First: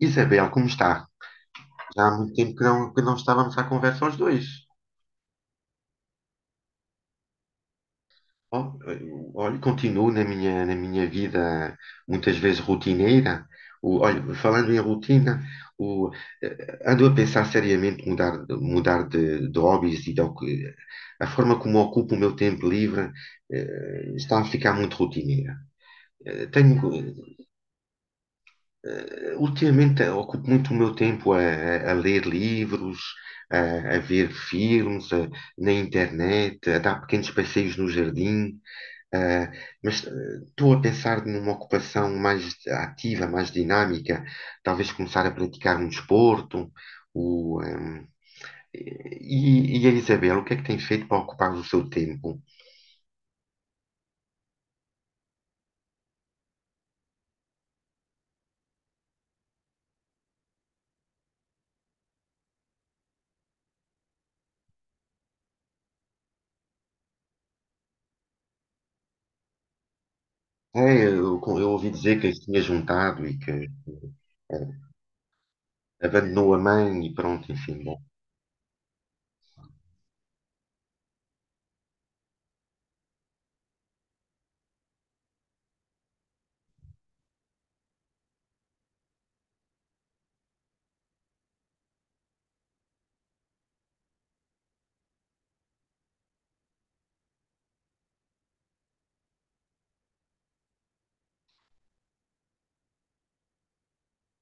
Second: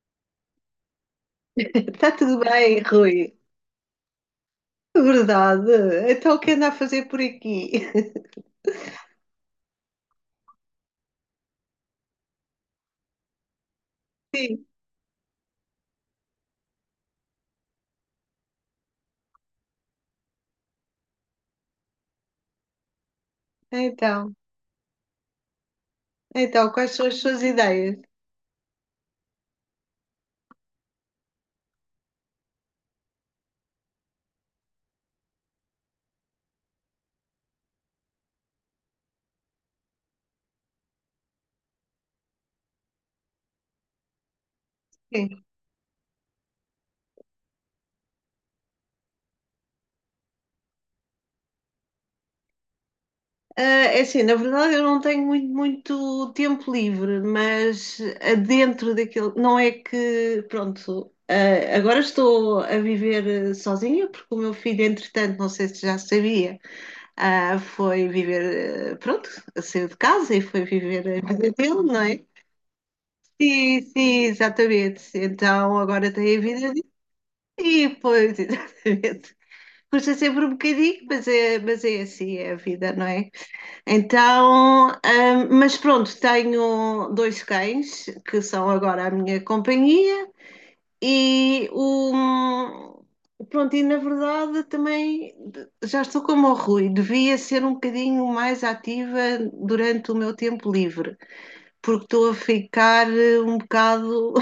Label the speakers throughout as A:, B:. A: Isabel, como está? Já há
B: Está
A: muito
B: tudo
A: tempo que
B: bem,
A: não
B: Rui?
A: estávamos à conversa os dois.
B: Verdade. Então, o que anda a fazer por aqui?
A: Olha, continuo na minha vida muitas vezes rotineira. Olha,
B: Sim,
A: falando em rotina, o, ando a pensar seriamente mudar de hobbies e de, a forma como ocupo o meu tempo livre,
B: então.
A: está a ficar muito rotineira. Eh,
B: Então,
A: tenho,
B: quais são as suas ideias?
A: Ultimamente ocupo muito o meu tempo a ler livros, a ver filmes, na internet, a dar pequenos passeios no jardim, eh, mas estou a pensar numa ocupação mais ativa, mais dinâmica, talvez começar a
B: Sim.
A: praticar um desporto. O, ehm, e, a Isabel, o que é que tem feito para ocupar o seu tempo?
B: Ah, é assim, na verdade eu não tenho muito, muito tempo livre, mas dentro daquilo, não é que, pronto, agora estou a viver sozinha, porque o meu filho, entretanto, não sei se já sabia, foi viver, pronto, saiu de casa e foi
A: É,
B: viver a vida
A: eu
B: dele,
A: ouvi
B: não
A: dizer
B: é?
A: que tinha juntado e que
B: Sim, sim,
A: eh,
B: exatamente. Então agora tem a
A: abandonou a
B: vida de
A: mãe e pronto, enfim,
B: ti, pois, exatamente. Custa sempre um bocadinho, mas é assim, é a vida, não é? Então, mas pronto, tenho dois cães que são agora a minha companhia e o. Pronto, e na verdade também já estou como o Rui, devia ser um bocadinho mais ativa durante o meu tempo livre, porque estou a ficar um bocado.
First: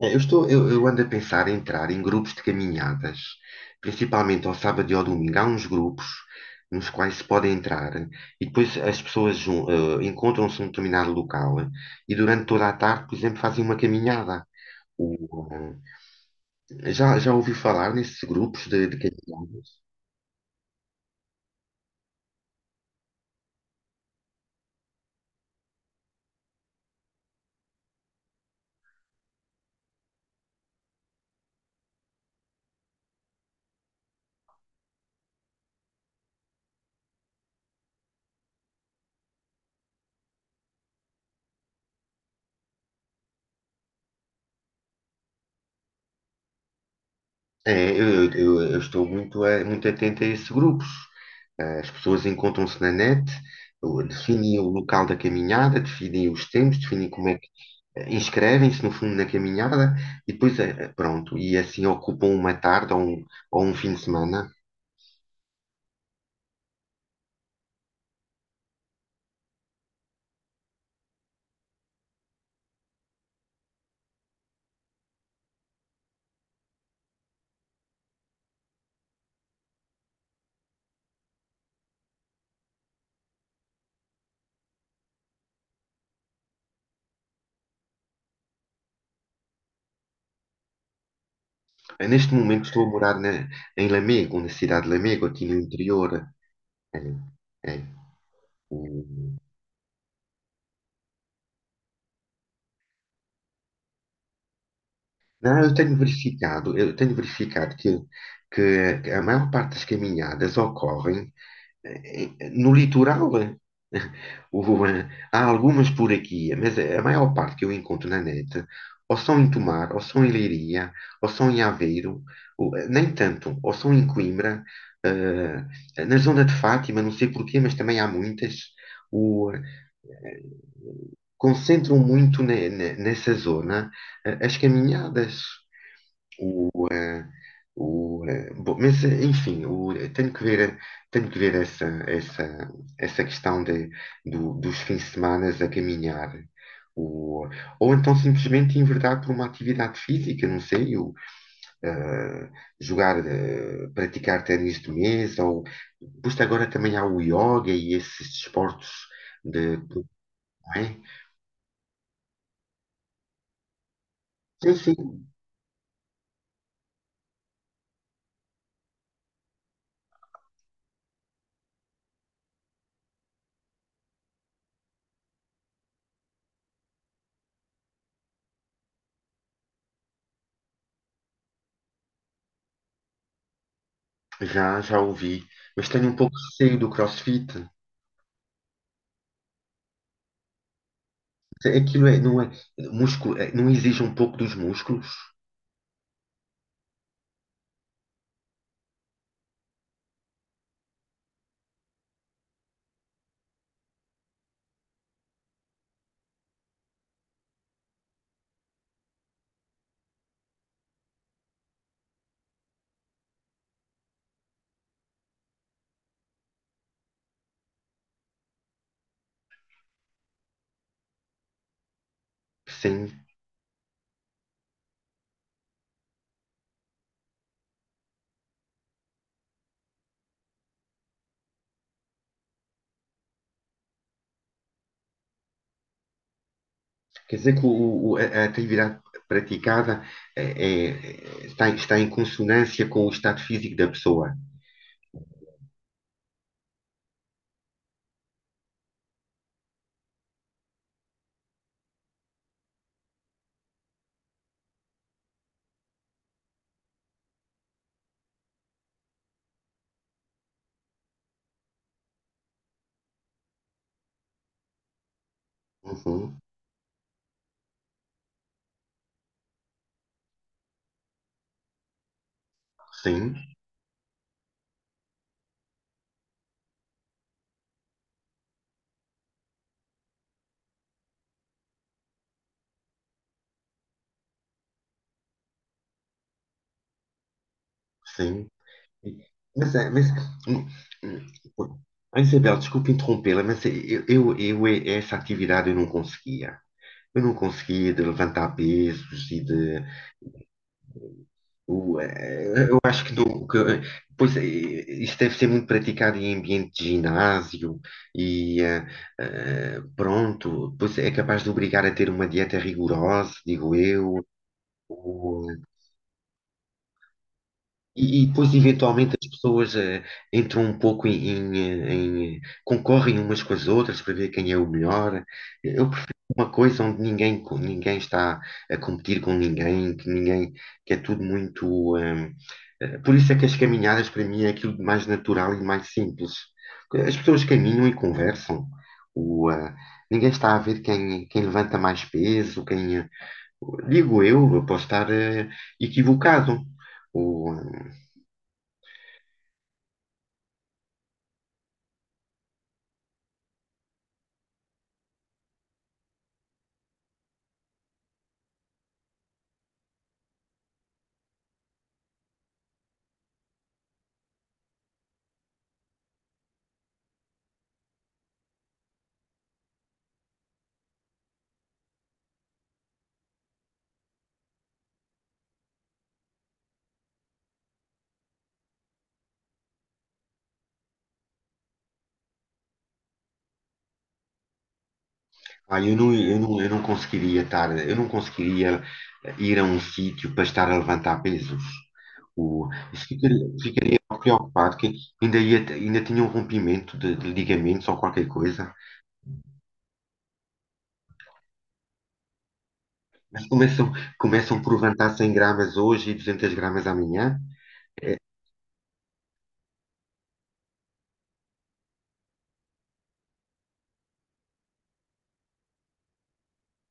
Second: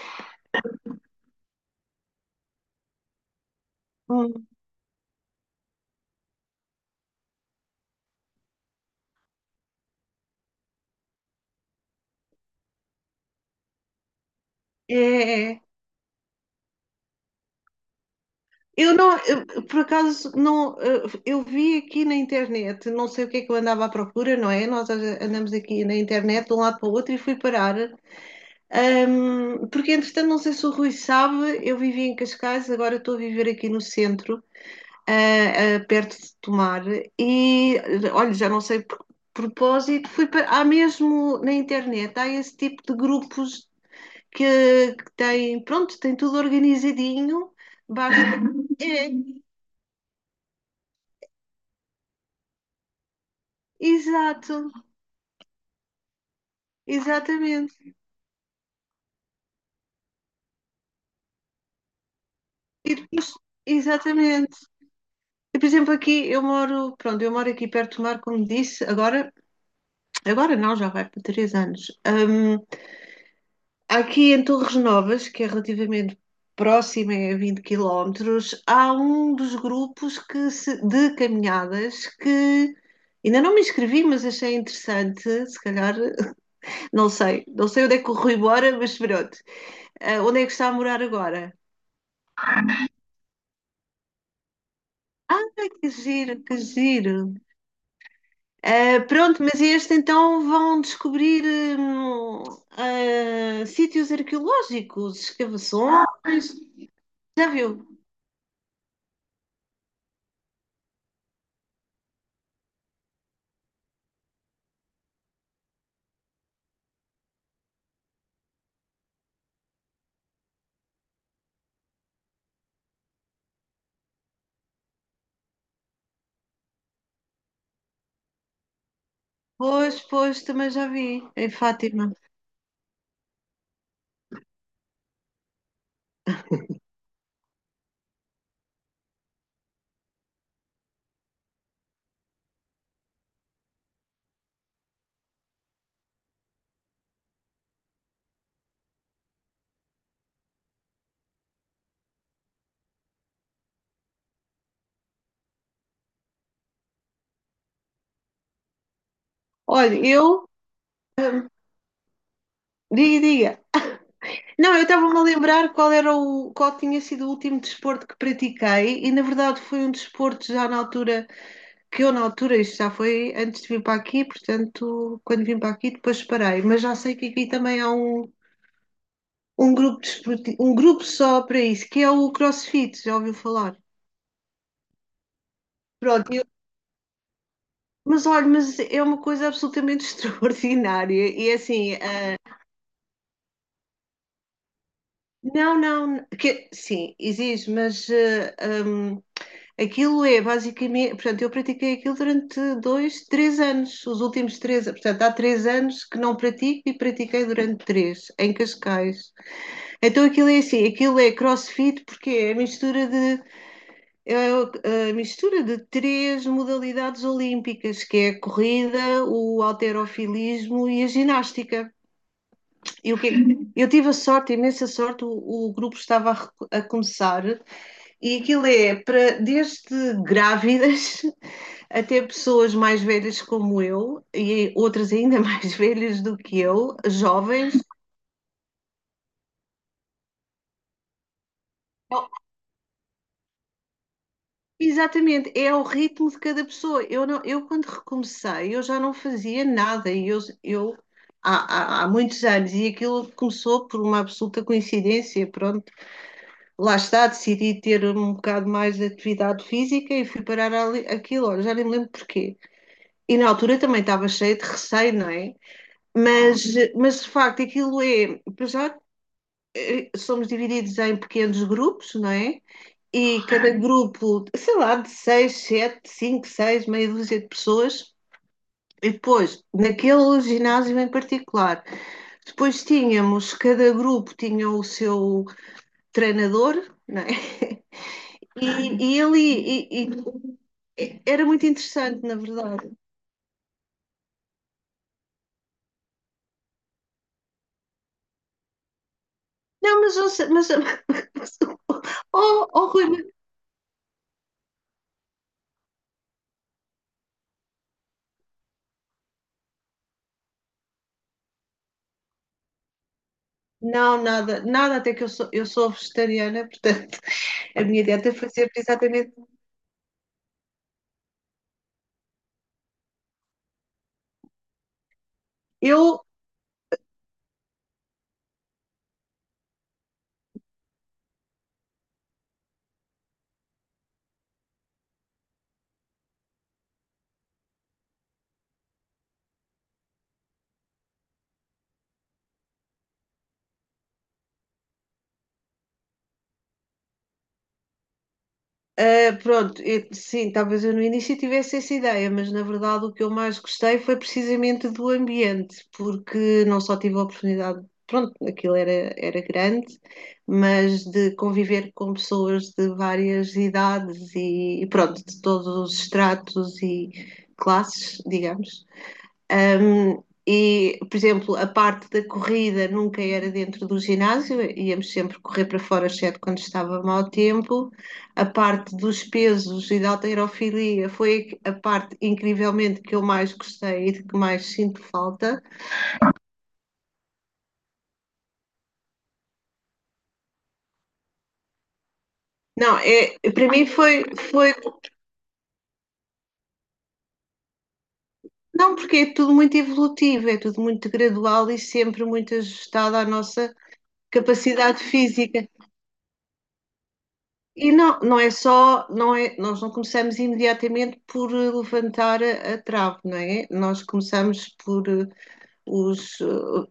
A: É, eu ando a pensar em entrar em grupos de caminhadas, principalmente ao sábado e ao domingo. Há uns grupos nos quais se pode entrar e depois as pessoas encontram-se num determinado local e durante toda a tarde, por exemplo, fazem uma caminhada. O,
B: É,
A: Já ouvi falar nesses grupos
B: eu
A: de
B: não, eu, por
A: caminhadas?
B: acaso, não, eu vi aqui na internet, não sei o que é que eu andava à procura, não é? Andamos aqui na internet de um lado para o outro e fui parar. Porque, entretanto, não sei se o Rui sabe, eu vivia em Cascais, agora estou a viver aqui no centro, perto de Tomar, e olha, já não sei por propósito, fui para, há mesmo na internet, há esse tipo de grupos que têm, pronto, tem tudo organizadinho.
A: É,
B: Basta.
A: eu estou muito, muito atento a esses grupos. As pessoas encontram-se na net,
B: Exato,
A: definem o local da caminhada, definem os tempos, definem como é que
B: exatamente.
A: inscrevem-se no fundo na caminhada e depois pronto, e assim ocupam uma
B: E
A: tarde
B: depois,
A: ou um fim de semana.
B: exatamente. E, por exemplo, aqui eu moro, pronto, eu moro aqui perto do mar, como disse, agora, agora não, já vai para três anos. Aqui em Torres Novas, que é relativamente próxima, é a 20 quilómetros, há um dos grupos que se- de caminhadas que ainda não me inscrevi, mas achei interessante, se calhar, não sei onde é que corro embora, mas pronto. Ah, onde é que está a morar agora?
A: Neste momento estou a em Lamego, na cidade de Lamego, aqui
B: Ah,
A: no
B: que
A: interior.
B: giro, que
A: É,
B: giro.
A: é.
B: Ah,
A: Hum.
B: pronto, mas este então vão descobrir hum, sítios arqueológicos,
A: Não,
B: escavações.
A: eu tenho
B: Já
A: verificado
B: viu?
A: que a maior parte das caminhadas ocorrem em- no litoral, eh, o- há algumas por aqui, mas é, a maior parte que eu encontro na net ou são em Tomar, ou são em Leiria, ou são em Aveiro, ou- nem tanto, ou são em Coimbra, na zona de Fátima, não sei porquê, mas também há muitas. O,
B: Pois, pois, também já vi em
A: Concentram
B: Fátima.
A: muito nessa zona, as caminhadas. Bom, mas, enfim, tenho que ver essa questão de, dos fins de semana a caminhar. O, ou então simplesmente enverdar por uma atividade física, não sei, eh, jogar, praticar ténis de mesa, ou pois agora também há o yoga e esses desportos de,
B: Olha,
A: não
B: eu.
A: é?
B: Diga, diga.
A: Sim,
B: Não, eu estava-me a
A: sim,
B: lembrar qual tinha sido o último desporto que pratiquei, e na verdade foi um desporto já na altura, que eu na altura, isto já foi antes de vir para aqui, portanto, quando vim para aqui depois parei, mas já sei que aqui também há um grupo desportivo, um grupo só para isso, que é o CrossFit, já ouviu falar?
A: já, já ouvi, mas tenho um
B: Pronto,
A: pouco de receio do CrossFit.
B: mas olha, mas é uma coisa absolutamente extraordinária. E é assim,
A: Aquilo é, não é, músculo, é, não exige um pouco dos músculos?
B: não, não, que, sim, exige, mas aquilo é basicamente, portanto, eu pratiquei aquilo durante dois, três anos, os últimos três, portanto, há três anos que não pratico e pratiquei durante três, em Cascais. Então aquilo é assim, aquilo é CrossFit porque é a mistura de. É o- a mistura de três modalidades olímpicas, que é a corrida, o halterofilismo e a ginástica. E o
A: Sim.
B: que eu tive a sorte, a imensa sorte, o, grupo estava a começar e aquilo é para desde grávidas até pessoas mais velhas como eu e outras ainda mais velhas do que eu,
A: Quer dizer que
B: jovens.
A: a atividade praticada é, está em consonância com o estado físico da pessoa.
B: Exatamente, é ao ritmo de cada pessoa. Eu, não, eu quando recomecei, eu já não fazia nada. E eu há muitos anos, e aquilo começou por uma absoluta coincidência. Pronto, lá está, decidi ter um bocado mais de atividade física e fui parar ali, aquilo, olha, já nem me lembro porquê. E na altura também estava cheia de receio, não é?
A: Uhum.
B: Mas, mas de facto, aquilo é, para já, somos divididos em pequenos grupos, não é?
A: Sim,
B: E cada grupo, sei lá, de seis, sete, cinco, seis, meia dúzia de pessoas. E depois, naquele ginásio em particular, depois tínhamos, cada grupo tinha o seu treinador, não é?
A: sim.
B: E ali,
A: Mas,
B: e-
A: hum, hum,
B: era muito interessante, na
A: Isabel,
B: verdade.
A: desculpe interrompê-la, mas eu essa atividade eu não conseguia. Eu não conseguia de levantar pesos e de.
B: Não, mas, mas, mas oh,
A: Eu
B: oh,
A: acho que,
B: Rui,
A: não, que pois, eh, isso deve ser muito praticado em ambiente de ginásio e pronto, pois é capaz de obrigar a ter uma dieta rigorosa, digo
B: não,
A: eu.
B: nada, nada, até que eu sou vegetariana, portanto, a minha
A: E
B: dieta
A: depois,
B: fazia
A: eventualmente, as
B: exatamente.
A: pessoas entram um pouco concorrem umas com as outras para ver quem é o melhor. Eu prefiro
B: Eu.
A: uma coisa onde ninguém, ninguém está a competir com ninguém, que é tudo muito. Por isso é que as caminhadas, para mim, é aquilo de mais natural e mais simples. As pessoas caminham e conversam. O, ah, Ninguém está a ver quem, quem levanta mais peso, quem. Digo eu posso estar equivocado. O, hum,
B: Ah, pronto, sim, talvez eu no início tivesse essa ideia, mas na verdade o que eu mais gostei foi precisamente do ambiente, porque não só tive a oportunidade, pronto, aquilo era grande, mas de conviver com pessoas de várias idades e pronto, de todos os estratos e classes, digamos. E, por exemplo, a parte da corrida nunca era dentro do ginásio, íamos sempre correr para fora, exceto quando estava mau tempo. A parte dos pesos e da halterofilia foi a parte, incrivelmente, que eu mais gostei e de que mais sinto falta.
A: Ah, eu não conseguiria estar, eu não conseguiria ir a um sítio para estar a levantar pesos.
B: Não,
A: Isso
B: é, para mim
A: ficaria
B: foi, foi.
A: preocupado que ainda tinha um rompimento de ligamentos ou qualquer coisa.
B: Não, porque é tudo muito evolutivo, é tudo muito gradual e sempre muito ajustado à
A: Mas
B: nossa
A: começam, começam por
B: capacidade
A: levantar 100
B: física.
A: gramas hoje e 200 gramas amanhã.
B: E não, não é só, não é, nós não começamos imediatamente por levantar a trave, não é? Nós começamos por os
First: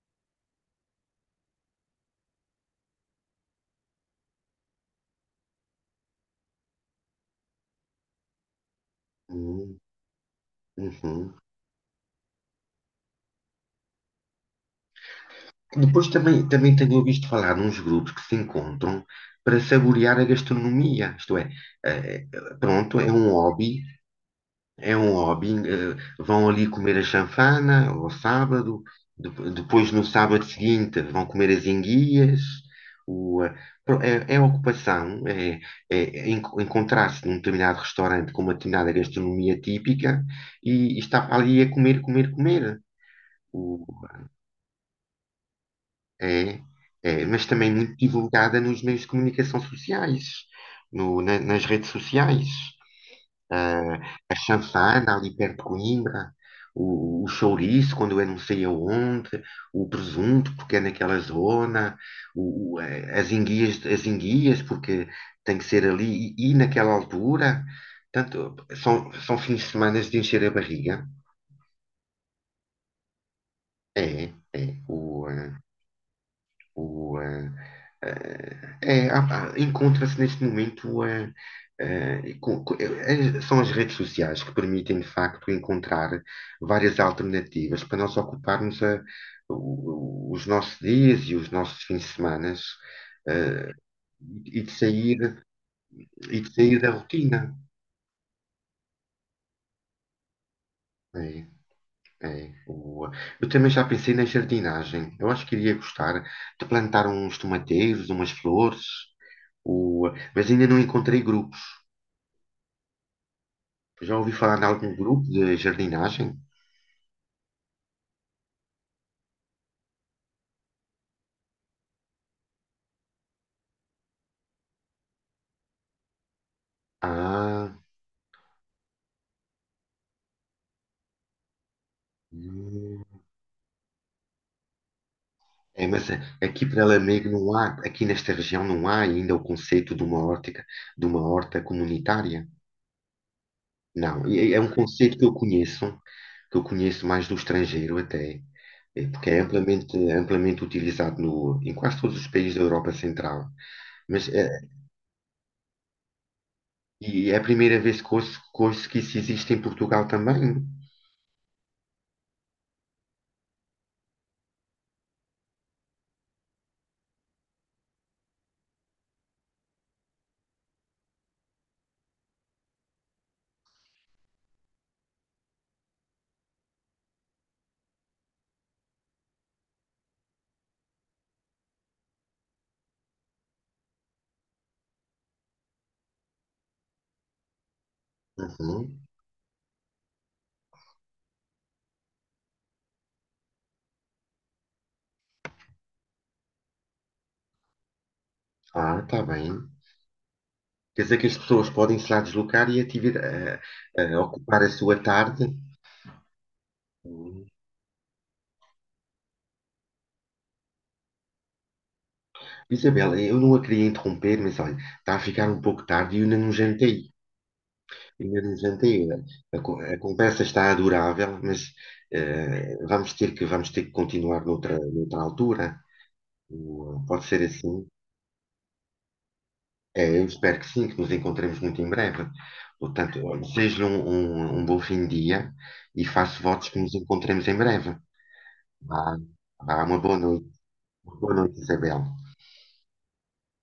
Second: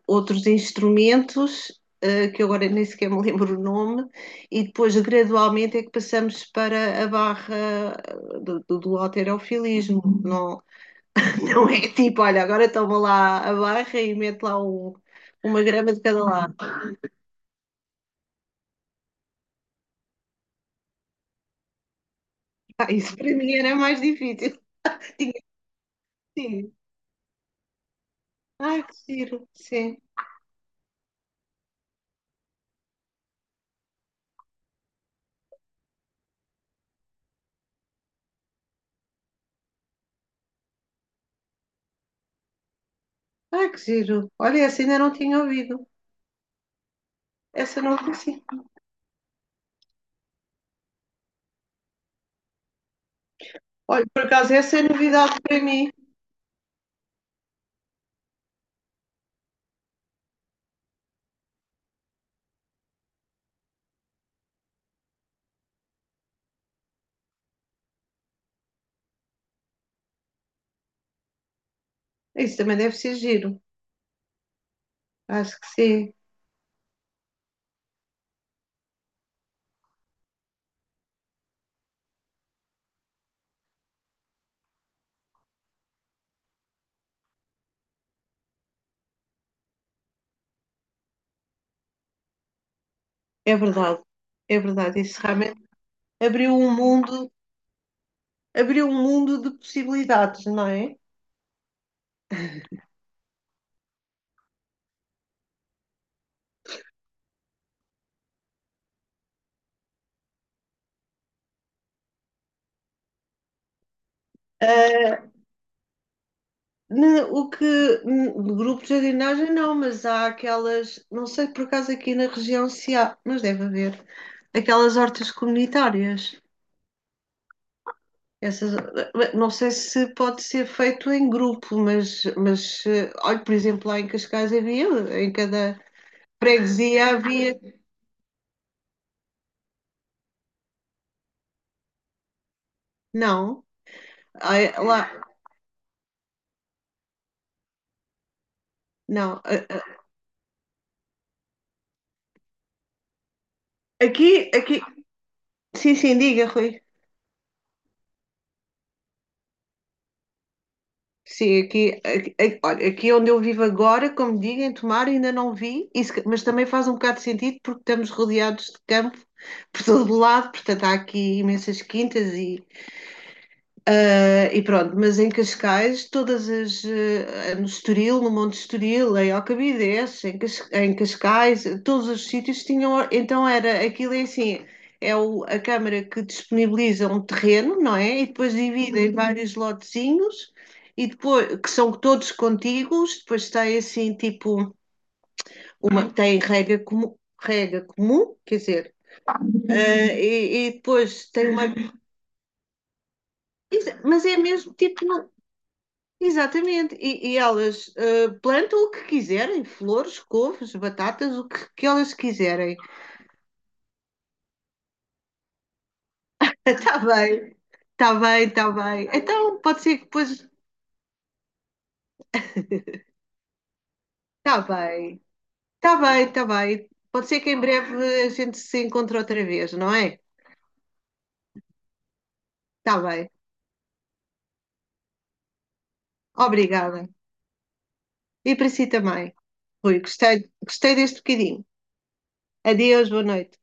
B: outros instrumentos, que agora nem sequer me lembro o nome, e depois gradualmente é que passamos para a barra do
A: Hum,
B: halterofilismo. Não,
A: uhum.
B: não é tipo, olha, agora toma lá a barra e mete lá uma grama de
A: Depois
B: cada
A: também,
B: lado.
A: também tenho ouvido falar nos grupos que se encontram para saborear a gastronomia. Isto é,
B: Ah,
A: pronto, é
B: isso
A: um
B: para mim era
A: hobby
B: mais difícil.
A: É um
B: Tinha que
A: hobby. Vão ali
B: ser.
A: comer a chanfana ao sábado,
B: Ai, que giro,
A: depois
B: sim.
A: no sábado seguinte vão comer as enguias. O, eh, pro- é, É ocupação, encontrar-se num determinado restaurante com uma determinada gastronomia típica e estar ali a comer, comer, comer.
B: Ah, que
A: O,
B: giro. Olha, essa ainda não tinha ouvido.
A: é, É, mas também
B: Essa
A: muito
B: não conheci.
A: divulgada nos meios de comunicação sociais, no, na- nas redes sociais. ah,
B: Olha, por
A: a
B: acaso, essa é
A: chanfana ali
B: novidade
A: perto
B: para
A: de
B: mim.
A: Coimbra, o chouriço quando é não sei aonde, o presunto porque é naquela zona, o, eh, as enguias porque tem que ser ali e naquela altura. Portanto, são, são fins de semana de encher a barriga.
B: Isso também deve ser giro.
A: É, é.
B: Acho que sim.
A: O, eh, É, encontra-se neste momento é, são as redes sociais que permitem de facto encontrar várias alternativas para nós ocuparmos a- o- os nossos dias e os nossos fins de semana
B: É
A: é,
B: verdade. É
A: e de
B: verdade.
A: sair
B: Isso realmente
A: e de
B: abriu um
A: sair da
B: mundo,
A: rotina.
B: abriu um mundo de possibilidades, não é?
A: É, é. Eu também já pensei na jardinagem. Eu acho que iria gostar de plantar uns tomateiros, umas flores, o- mas ainda não encontrei grupos. Já ouvi falar em algum grupo
B: Ah,
A: de jardinagem?
B: o que, de grupo de jardinagem não, mas há aquelas, não sei por acaso aqui na região se há, mas deve haver, aquelas hortas comunitárias.
A: Ah,
B: Essas, não sei se pode ser feito em grupo, mas,
A: hum.
B: olha, por exemplo, lá em Cascais havia, em cada
A: é, mas é, Aqui para
B: freguesia
A: Lamego não
B: havia.
A: há, aqui nesta região não há ainda o conceito de uma horta comunitária.
B: Não,
A: Não, é, é um
B: ai, lá,
A: conceito que eu conheço mais do estrangeiro até, é porque é
B: não.
A: amplamente, amplamente utilizado no, em quase todos os países da Europa Central. Mas é,
B: Aqui, aqui, sim, sim, diga, Rui.
A: e é a primeira vez que ouço, que ouço que isso existe em Portugal também.
B: Sim, aqui, olha, aqui onde eu vivo agora, como digo, em Tomar, ainda não vi, isso se mas também faz um bocado de sentido porque estamos rodeados de campo por todo lado, portanto há aqui imensas quintas e. Ah, e pronto, mas em Cascais, todas as. No Estoril, no Monte Estoril, em Alcabides, em Cascais, todos os sítios tinham. Então era aquilo é assim: a Câmara que disponibiliza um terreno, não é? E depois
A: Uhum.
B: divide em vários lotezinhos. E depois, que são todos contíguos, depois tem assim, tipo, tem rega comum, quer dizer,
A: Ah, está bem.
B: e
A: Quer dizer que
B: depois
A: as
B: tem uma,
A: pessoas podem se lá deslocar e a
B: mas é
A: ocupar a
B: mesmo
A: sua
B: tipo.
A: tarde.
B: Exatamente, e
A: Hum.
B: elas plantam o que quiserem, flores, couves, batatas, o que, que elas quiserem.
A: Isabela, eu não a queria interromper, mas olha, está a ficar um pouco tarde e eu ainda não
B: Está
A: jantei.
B: bem, está
A: Ainda
B: bem,
A: não
B: está
A: jantei.
B: bem. Então pode
A: A
B: ser que
A: conversa
B: depois.
A: está adorável, mas vamos ter que continuar
B: Está
A: noutra
B: bem,
A: altura.
B: está bem, está bem.
A: Pode
B: Pode ser
A: ser
B: que em
A: assim.
B: breve a gente se encontre outra vez, não
A: É,
B: é?
A: eu espero que sim, que nos encontremos muito em breve.
B: Está
A: Portanto,
B: bem,
A: olha, desejo-lhe um bom fim de dia e faço votos que nos
B: obrigada.
A: encontremos em breve.
B: E para si
A: Vá,
B: também,
A: vá,
B: Rui,
A: uma boa
B: gostei,
A: noite.
B: gostei deste
A: Boa noite,
B: bocadinho.
A: Isabel.
B: Adeus, boa noite.